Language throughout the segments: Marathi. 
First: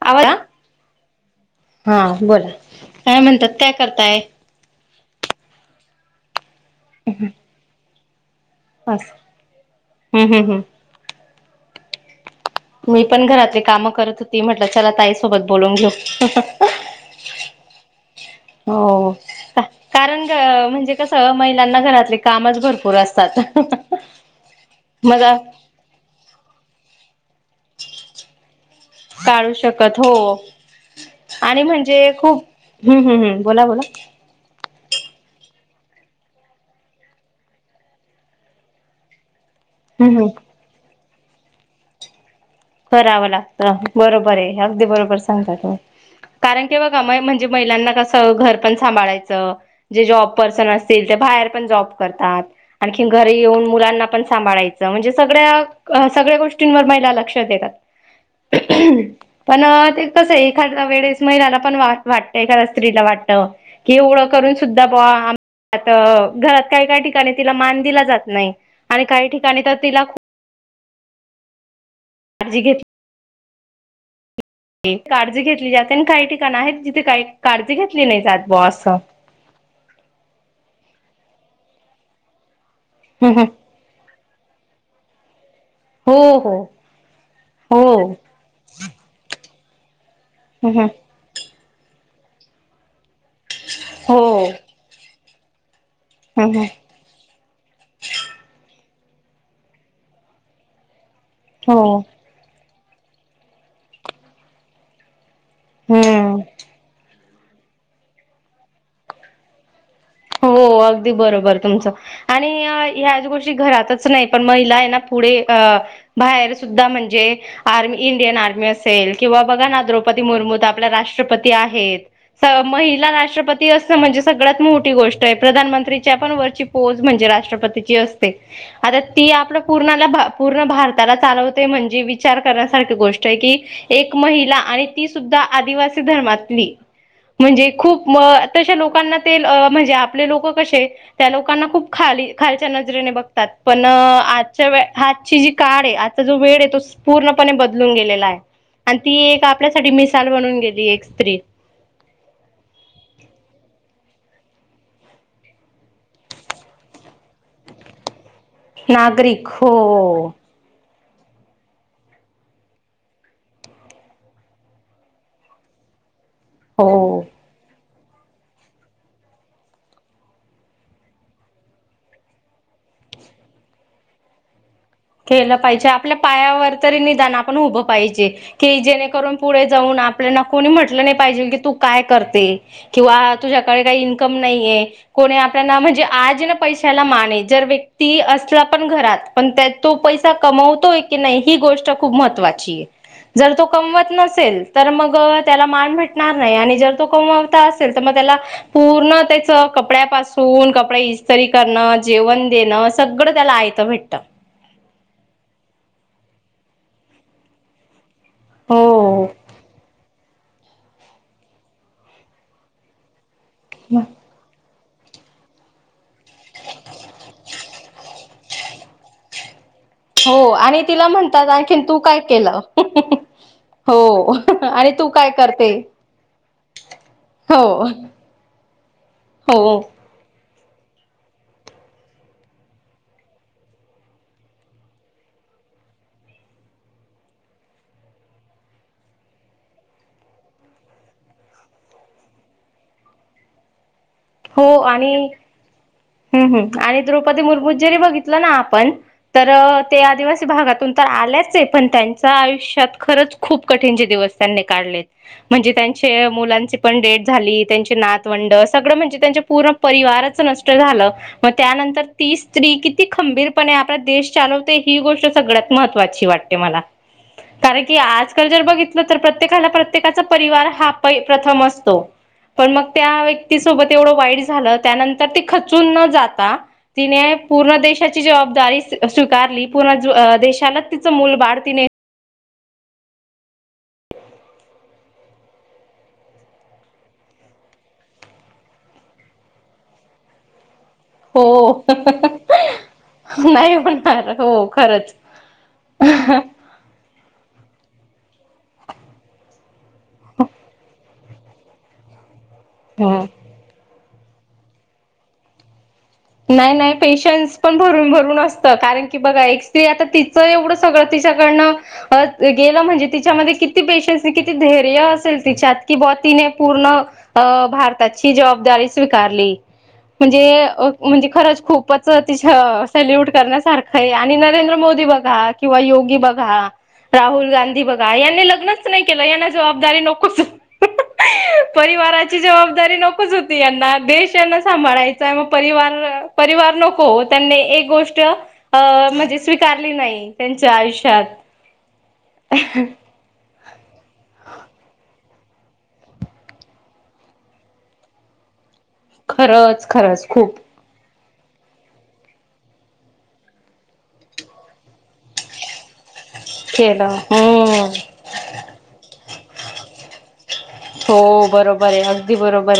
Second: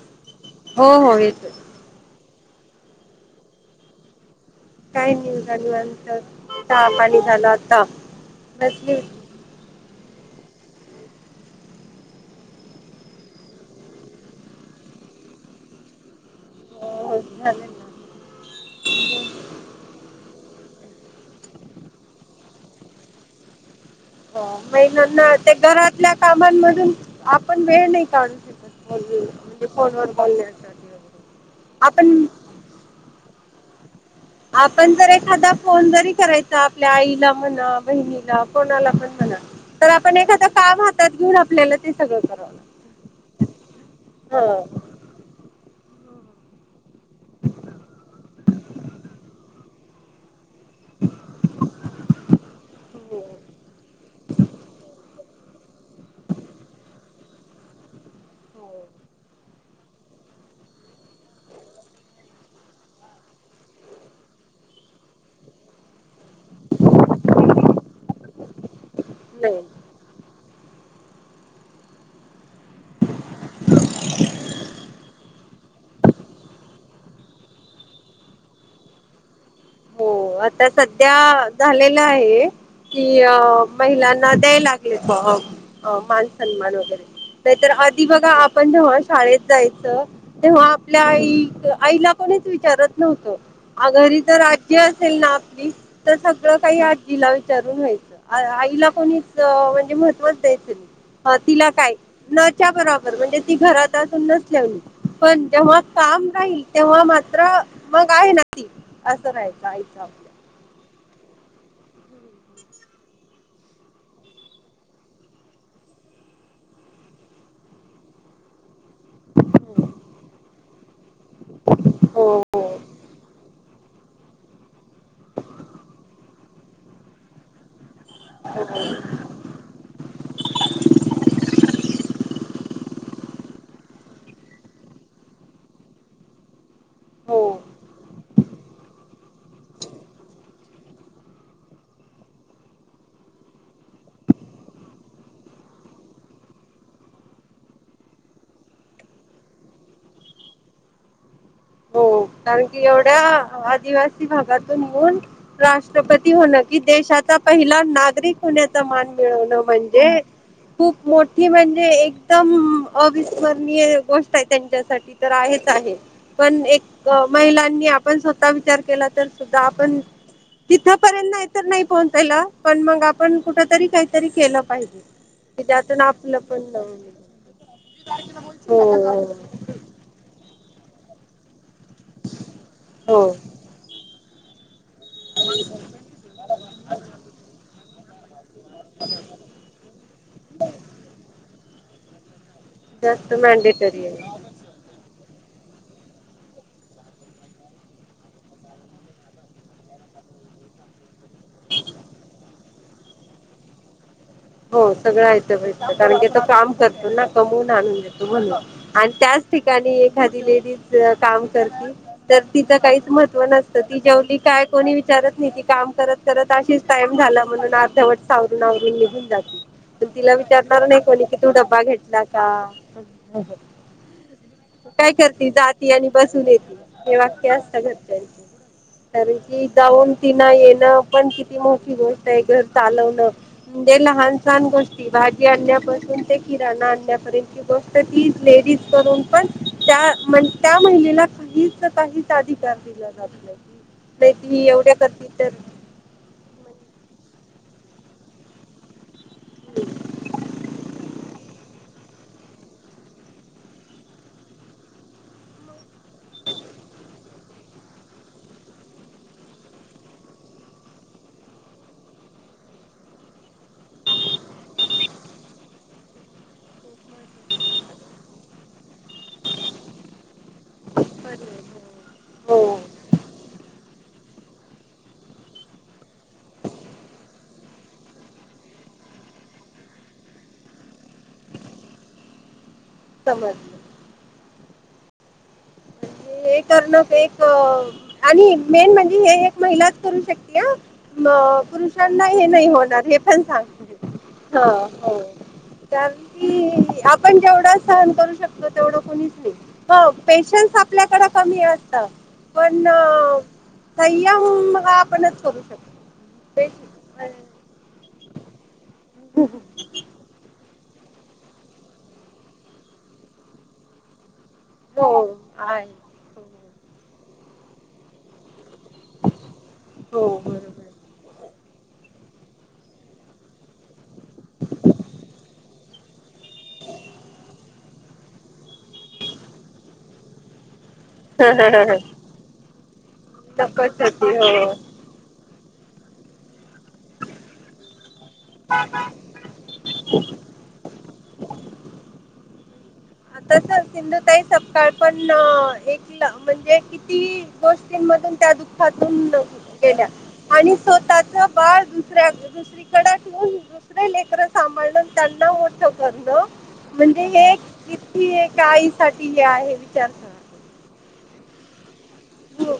[inaudible] आवाज हो हो येतोय हा बोला काय म्हणतात काय करताय काही निवांत झाल [inaudible] अंतर चहा पाणी झाला आता बसली बस [inaudible] हम्म हम्म हम्म मी पण घरातली कामं करत होती म्हटलं चला ताईसोबत बोलून घेऊ [inaudible] होती हो झालं ना हो कारण [inaudible] म्हणजे कस महिलांना घरातले कामच भरपूर असतात [inaudible] हो महिलाना ना मला ते घरातल्या कामांमधून आपण वेळ नाही काढू शकत फोन काढू हणजे शकत फोनवर हो बोलण्यासाठी आणि म्हणजे आपण खूप हम्म- हम् -म् बोला बोला आपण जर एखादा फोन जरी करायचा आपल्या आईला म्हणा बहिणीला कोणाला पण म्हणा तर आपण हम्म हम्म एखादं काम हातात घेऊन आपल्याला ते सगळं कराव करावं लागतं बरोबर आहे अगदी बरोबर सांगताय तुम्ही कारण की बघ म्हणजे घर पण सांभाळायचं जे जॉब पर्सन असतील ते [inaudible] बाहेर महिला पण जॉब करतात आणखी हो घरी येऊन मुलांना पण सांभाळयचं म्हणजे [inaudible] ष्ट म लक्षेत हो [inaudible] पण कसं एखाद्या वेळीस महिलाना पण वाटत एखाद्या स्त्रीला वाटत कि एवढे करून सुद्धा [inaudible] पण आता घरात काही -काही ठिकाणी तिला मान दिला जात नाही आणि काही नाही ठिकाणी तर तिला खूप अजी घेत काळजी घेतली जाते आणि काही ठिकाण आहेत जिथे काही- काळजी घेतली नाही जात ब [unintelligible] असं हो आता सध्या झालेलं आहे की महिला [unintelligible] [unintelligible] द्या लागले प हो अ हो मान हो सन्मान वगैरे नाहीतर हो आधी बघा आपण जेवा शाळेत जायचं तेव्हा हो आपल्या आई आईला कोणीच विचारत नव्हत अ हो घरी ज तर आपली तर सगळ काही आजीला विचारून घ्यायची आईला कोणच म्हणजे महत्त्वाच द्यायचं तिला काय न च्या बरोबर म्हणजे ती घरातून नसलेली पण जेव्हा काम हम्म राहील तेव्हा - [unintelligible] र मग आहे ना ती असं राहायच इ हो अगदी बरोबर तुमचं आणि ह्याच गोष्टी घरातच नाही पण महिला आहे ना पुढे [inaudible] बाहेर सुद्धा म्हणजे आर् इंडियन आर्मी अस किंवा बघा ना आपल्या द्रौपदी मुर्मू आपल्या राष्ट्रपती आहेत. हो महिला राष्ट्रपती- ती असं म्हणजे सगळ्यात मोठी गोष्ट आहे प्रधानमंत्रीच्या पण वरची पोज म्हणजे राष्ट्रपती. हो आता ती आपल्या पू पूर्ण भारताला चालवते म्हणजे विचार करण्यासारं गोष्ट आहे की एक महिला आणि ती सुद्धा आदिवासी धर्मातली. हो म्हणजे खूप तशे लोकांना ते - म्हणजे आपले लोक कसे त्या लोकांना खूप खा खालच्या नजरेने बघतात, पण आजच्या- आातची जी काळ आहे आजचा जो वेळ आहे तो पूर्णपणे बदलून गेलेला आहे. आणि ती एक आपल्यासाठी मिसाल बनून गेली एक स्त्री. हो कारण की एवढ्या आदिवासी भागातून राष्ट्रपती होण की देश- पहिला नागरिक होण्याचा मान नागरिक मिळवने हो म्हणजे खूप- मोठी म्हणजे एकदम अविस्मरणीय गोष्ट आहे त्यांच्यासाठी तर आहेच आहे. पण एक हो. महिलांनी आपण स्वतः विचार केला तर सुद्धा आपण- तिथपर्यंत नाही तर नाही पोहचायला पण मगं आपण कुठं तरी काहीतरी केलं पाहिजे. केलं कि पाहिजे ज्यातून आपल्या आपलं पायावर पण तरी निदान आपण उभं पाहिजे की हो जेणेकरून पुढे जाऊन. आपल्या. कोणी म्हटलं नाही पाहिजे की तू काय करते किंवा हो तुझ्याकडे काही इन्कम नाहीयं. कोणी आपल्याला म्हणजे आज ना पैशाला मान आहे जर व्यक्ती असला पण घरात पण त्या- तो पैसा कमवतोय की नाही ही गोष्ट खूप महत्त्वाची. जास्त जर तो मॅनडेटरी कमवत आहे. नसेल तरं मगं. त्याला मान भेटणार नाही आणि जर तो कमवता असेल तर मग त्याला पूर्ण त्याच कपड्यापासून. धुण कपडे इस्तरी करणं जेवण देणं सगळं त्याला आयतं भेटतं. हो सगळं आयत भेटतं कारण की तो काम करतो ना कमवून आणून देतो. म्हणून आणि हो त्याच ठिकाणी एखादी लेडी- तर तिच काहीच महत्व नसतं ती जेवली कायं. कोणी विचारत नाही ती काम करत करत अशीच टाइम झाला म्हणून अर्धवट सावरून आवरून निघून. पण तिला हो आणि विचारणार नाही तिला कोणी की म्हणतात तू आणखीन ड्बा काय घेतला केलं का? हो आणि तू काय करती करते जाती आणि बसून येते हे वाक्य हो असत घरच्यांचे. कारण हो की जाऊन ती [unintelligible] पण किती मोठी गोष्ट आहे घर चालवणं. जे लहान सहान गोष्टी भाजी आणण्यापासून ते किराणा आणण्यापर्यंतची गोष्ट ती लेडीज - करून पण त्या त्या महिलेला काहीच काहीच अधिकार दिला जात नाही. नाही ती एवढ्या करते तरं. ह् ह आणि द्रौपदी मुर्मू जरी बघितलं ना आपण तर ते आदिवासी भागातून. आल्याचं आहे पण त्यांच्या आयुष्यात खूप कठीणचे दिवस त्यांनी काढले आहेत. म्हणजे त्यांच्या- मुलांची पण डेथ झाली. त्यांची नातवंड सगळं म्हणजे त्यांच्या पूर्ण परिवारचं - झालं मगं त्यानंतर ती स्त्री किती खंबीरपणे आपला देश चालवते ही गोष्ट सगळ्यात. महत्वाची वाटते मला कारण की आज काल जर बघितलं तर प्रत्येकाला प्रत्येकाचा- परिवार हा प प्रथम असतो. पण हो मग त्या- ती सोबत एवढं वाईट झालं त्यानंतर ती- खचून न जात तिने पूर्ण देशाची जबदारी स्वीकारली पण - शाला तिचं मूलबाळ तीने- समजलं. म्हणजे हे करणं एक आणि मेन म्हणजे हे एक महिलाच करू शकते हा. हो. मग पुरुषांना हे नाही होणार हे पण नाही सांग- होणार हा हो खरंच. हो कारण की आपण जेवढं- सहन करू शकतो तेवढं कुणीच नाही हो पेशन्स आपल्याकडे कमी आहे असतात. पण हो. सह्या होऊन बघा आपणच करू शकतो. तेच नाही नाही पेशन्स पण भरून भरून असतं कारण, की बघा एक स्री आता तिचं एवढं सगळं तिच्याकडन गेल म्हणजे तिच्यामध्ये किती पेशन्स. धैर्य हो असेल तिच्यात आहे कि ब तिने पूर्ण अ भारताची जबाबदारी. स्वीकारली हो हो, म्हणजे बरोबर म्हणजे खरंच खूपच ति सेल्यूट करण्यासारखं आहे आणि नरेंद्र मोदी बघा किंवा य गी बघा राहुल गांधी बघा यांनी लग्नच नाही केलं यांना जबाबदारी नकोच ह परिवाराची जबाबदारी नकोच होती यांना नकोच देश होती यांना हो सांभाळायचय मग परिवार परिवार नको त्यांनी एक गोष्ट अ म्हणजे स्वीकारली नाही त्यांच्या आयुष्यात आता सिंधूताई सपकाळ पण एक म्हणजे किती गोष्टीं दुः खरंच खरंच खूप बाळ दुसऱ्या दुसरीकडे ठेवून दुसरे लेकर सांभाळण त्यांना मोठो कर केलं म्हणजे हे हम्म किती आई साठी हे विचार सणार हो बरोबर आहे दी बरोबर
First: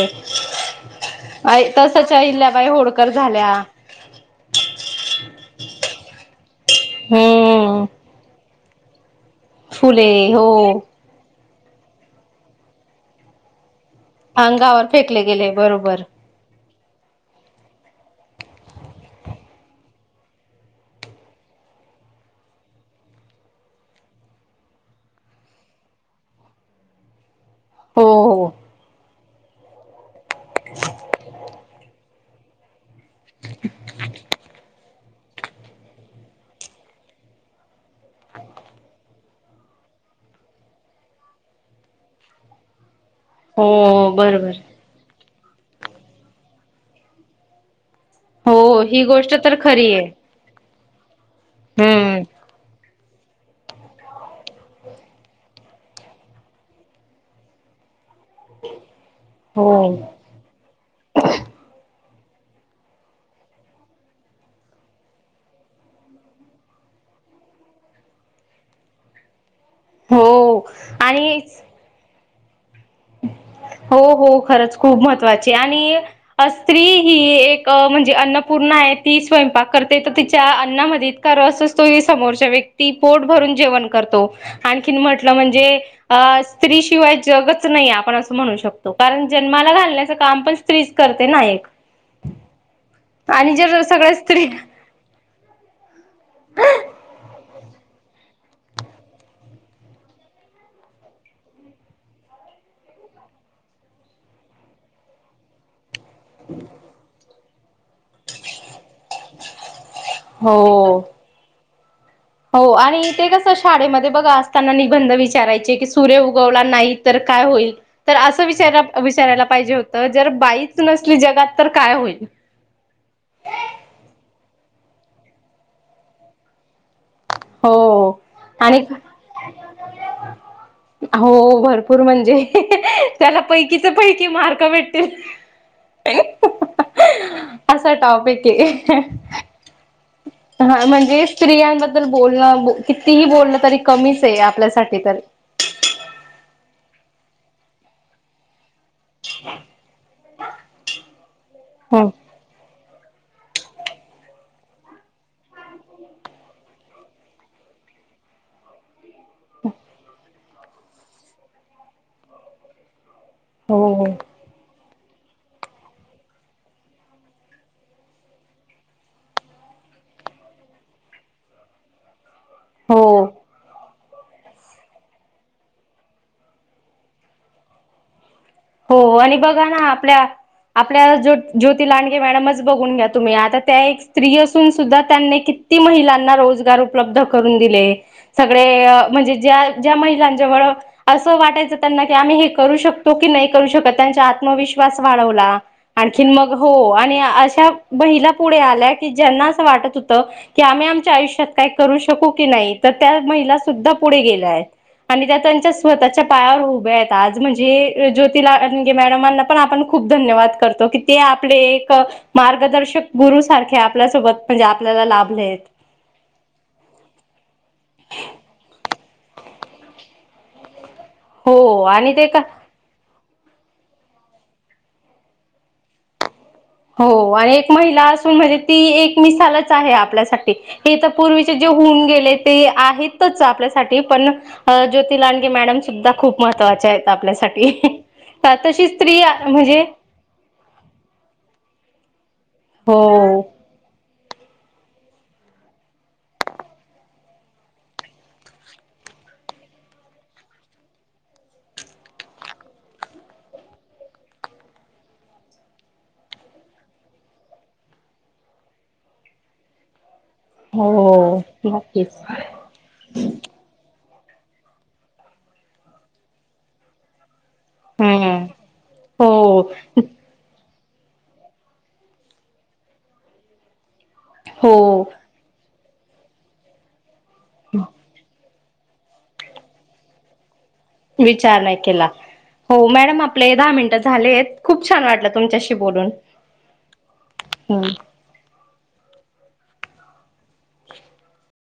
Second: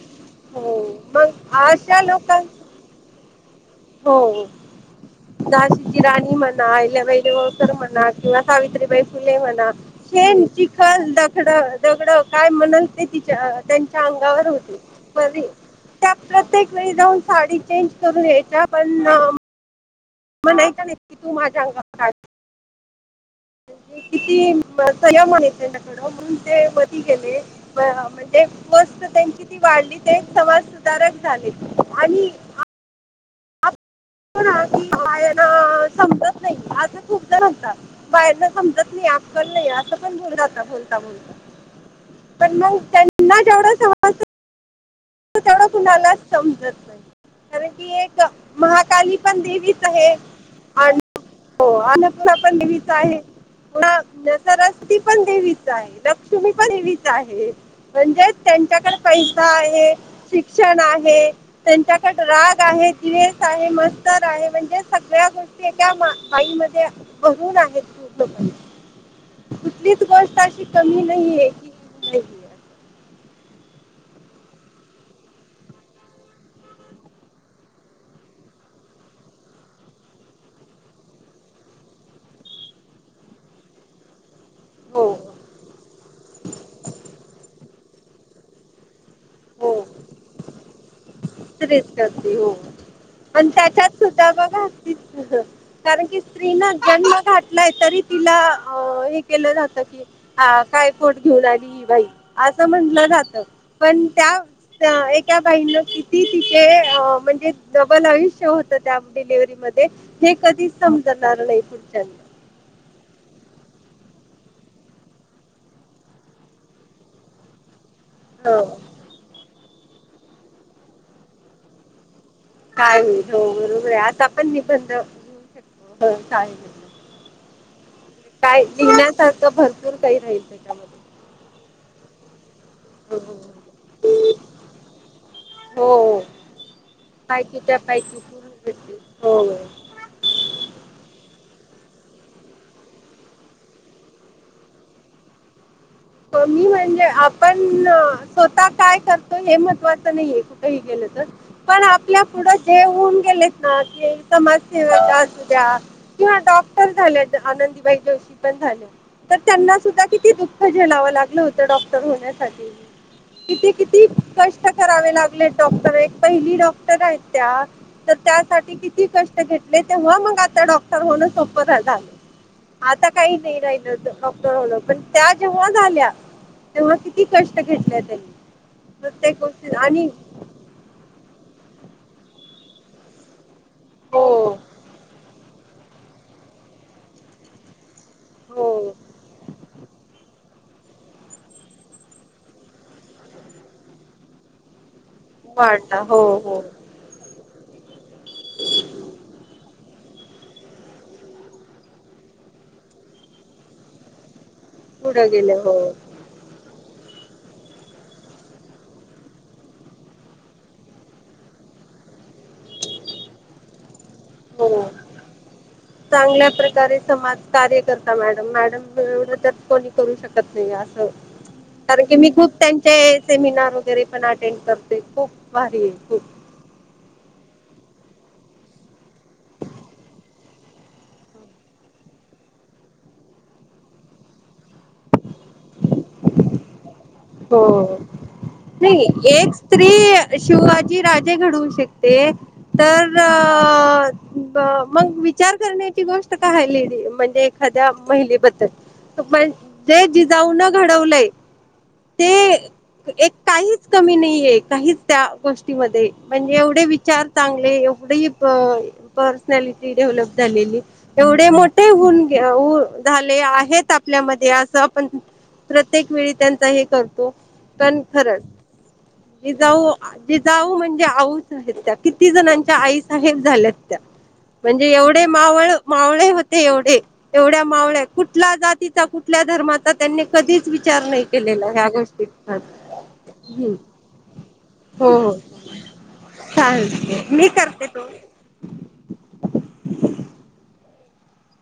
हो मग आहेई अशा तसच्या लोकां इल्याबाई होडकर झाल्या हो दशीची राणी म्हणायल्या वहिले गावकर हम्म म्हणा किंवा सावित्रीबाई फुले म्हणा फुले हो शेन चिखल ड दगडं काय म्हणल ते तिच्या त्यांच्या अंगावर फेकले होतीरी गेले बरोबर त्या प्रत्येक जाऊन साडी चेंज करून या्यायच्या पण मग नाही तर निकी तू माझ्या अंगाात का म्हणजे किती संयमन य त्यांच्याकडं म्हणून ते बधी गेले हो म्हणजे हो वस्त त्यांची ती वाढली ते समाज सुधारक झाले आणि हम आी बायाला समजत नाही आता खूप जण होतात बायांना समजत नाही ण हो बरबर त तेवढं कुणालाच समजत नाही कारण ती एक हो ही महाकाली गोष्ट पण तर देवीच खरी आहे आणि हो हम्म आनला पण नेहमीच आहे न तरस्ती पण देवीच आहे लक्ष्मी पण एवीच आहे म्हणजे त्यांच्याकडे पैसा हो आहे शिक्षण आहे त्यांच्या राग आहे जवेस आहे मस्तर आहे म्हणजे सगळ्या गोष्टी एका आईमध्ये बहून आहेत तू स अे हो कमी नाहीये आणिच की नाहीये. हम् हो हो खरंच खूप महत्त्वाची आणि स्त्री ही एक म्हणजे अन्नपूर्ण आहे ती स्वयंपाक करते तर तिच्या अन्नामध्येत कार अस असतो समोरच्या व्यक्ती पोट भरून जे आणखी हो म्हट म्हणजे स्तिवाय ज आपण अस म्हणू शकतो कारण जन्माला घालण्याचं काम पण स्त्री रच करते हो आणि जर त्याच्यात सगळ्या सुद्धा स्त्री बघा कारण की स्त्री न जन्म घ तरी तिला केलं जात की काय पट घेऊन आली बाई म्ह जात पण त्या एका बाई ती तिथे अ म्हणजे डबल आयुष्य होत त्या डिलिव्हरी मध्ये हे कधीच हो समजणार नाही पुढच्या हो आणि ते कसं शाळेमध्ये बघा असताना निबंध विचारायचे की सूर्य उगवला नाही तर काय होईल तर असं हो विचारला विचारायला पाहिजे होतं जर बाईच नसली जगात तर काय होईल काही होरे आता पण निबंध घेऊ शकतो काही हो काय आणि लिहिण्यासारखं भरपूर काही राहील त्याच्यामध्ये हो भरपूर म्हणजे त्याला पैकीच्या पैकी मार्क भेटतील हो माहितीच्या असा पैकी पूर्ण टॉपिक भेटते. आहे होय. हा म्हणजे स्त्रियांबद्दल बोलणं कितीही बोलण तरी कमीच आहे आपल्यासाठी तर [inaudible] कमी म्हणजे आपण स्वतः काय करतो हे महत्त्वाचं नाही कुठ ही गेलं तर पण हो आपल्या पुढ जे होऊन गेलेत ना समाजसेवा अस द्या किंवा डॉक्टर झालेत आनंदीबाई जोशी पण झालं तर त्यांना सुद्धा किती दुःख झेलावं लागलं होतं डॉक्टर होण्यासाठी किती किती हो कष्ट करावे लागले डॉक्टर पहिली डॉक्टर आहेत त्या त्यासाठी किती कष्ट घेतले तेव्हा मग आता डॉक्टर होण सोप झालं. आता हो काही नाही राहिलं डॉक्टर होण पण त्यात. जेव्हा झाल्या तेव्हा किती कष्ट घेतल्या त्यांनी. हो आणि प्रत्येक बघा गोष्टी ना आणि आपल्या आपल्या जो ज्योती लांडगे मॅडमच बघून घ्या तुम्ही आता त्या एक हो स्त्री असून सुद्धा त्यांनी किती किती महिलांना रोजगार उपलब्ध करून दिले सगळे हो म्हणजे ज्या महिलांना त्यामुळं अस वाटायचं त्यांना की आम्ही हे करू शकतो की नाही करू शकत त्यांच्या आत्मविश्वास आत्मविश्वास वाढवला वाढला हो आणखीन मग हो आणि आज त्या महिला पुढे आल्या की ज्यांना असं वाटत होतं की आम्ही आमच्या आयुष्यात काय करू शकू की नाही. नाही तर त्या महिला सुद्धा पुढे गेल्या आहे. आणि पुढे त्या गेले त्यांच्या हो स्वतःच्या पायावर उभ्या आहेत आज म्हणजे जो तिला रंगे मॅडम यांना पण धन्यवाद देतो की ते आपले मार्गदर्शक गुरु गुरु सारख्या. हो चांगल्या प्रकारे समाज कार्य करता मॅडम मॅडम. एवढं तर कोणी करू शकत नाही असं हो कारण आणि की ते मी का खूप त्यांचे सेमिनार वगैरे पण अटेंड करते खूप भारी आहे खूप. हो आणि एक महिला असून म्हणजे ती एक मिसालच आहे आपल्यासाठी हे तर पूर्वीचे जे होऊन गेले ते आहेतच आपल्यासाठी पण ज्योति लांडगे मॅडम सुद्धा खूप महत्त्वाचे आहेत. हो आपल्यासाठी तशी नाही स्त्री एक म्हणजे स्त्री शिवाजी राजे घडवू शकते. ते हो तरं मग विचार करण्याची गोष्ट काय आहे लेडी म्हणजे एखाद्या महिलेबद्दल पण जे जिजाऊ न घडवलंय, ते एक काहीच कमी नाहीये काहीच त्या गोष्टीमध्ये म्हणजे एवढे विचार चांगले एवढे प पर्सनॅलिटी डेव्हलप झालेली हो एवढे मोठे नक्कीच हून झाले आहेत आपलं. आपल्या मध्ये अस आपण प्रत्येक वेळी त्यांचा हे करतो पण हम्म खरच. हो जिजाऊ जिजाऊ म्हणजे आऊसाहेब आहेत त्या किती जणांच्या आई साहेब झाल्यात. हो म्हणजे एवढे मावळ मावळे होते, एवढे एवढ्या मावळ्या कुठला जात. जातीचा कुठल्या धर्माचा त्यांनी कधी विचार नाही विचार केलेला नाही ह्या केला. गोष्टीचा हा. हो मॅडम आपले दहा मिनिटं झालेत खूप छान हो वाटलं तुमच्याशी बोलून. चालेल मी करते हम्म. तू [inaudible]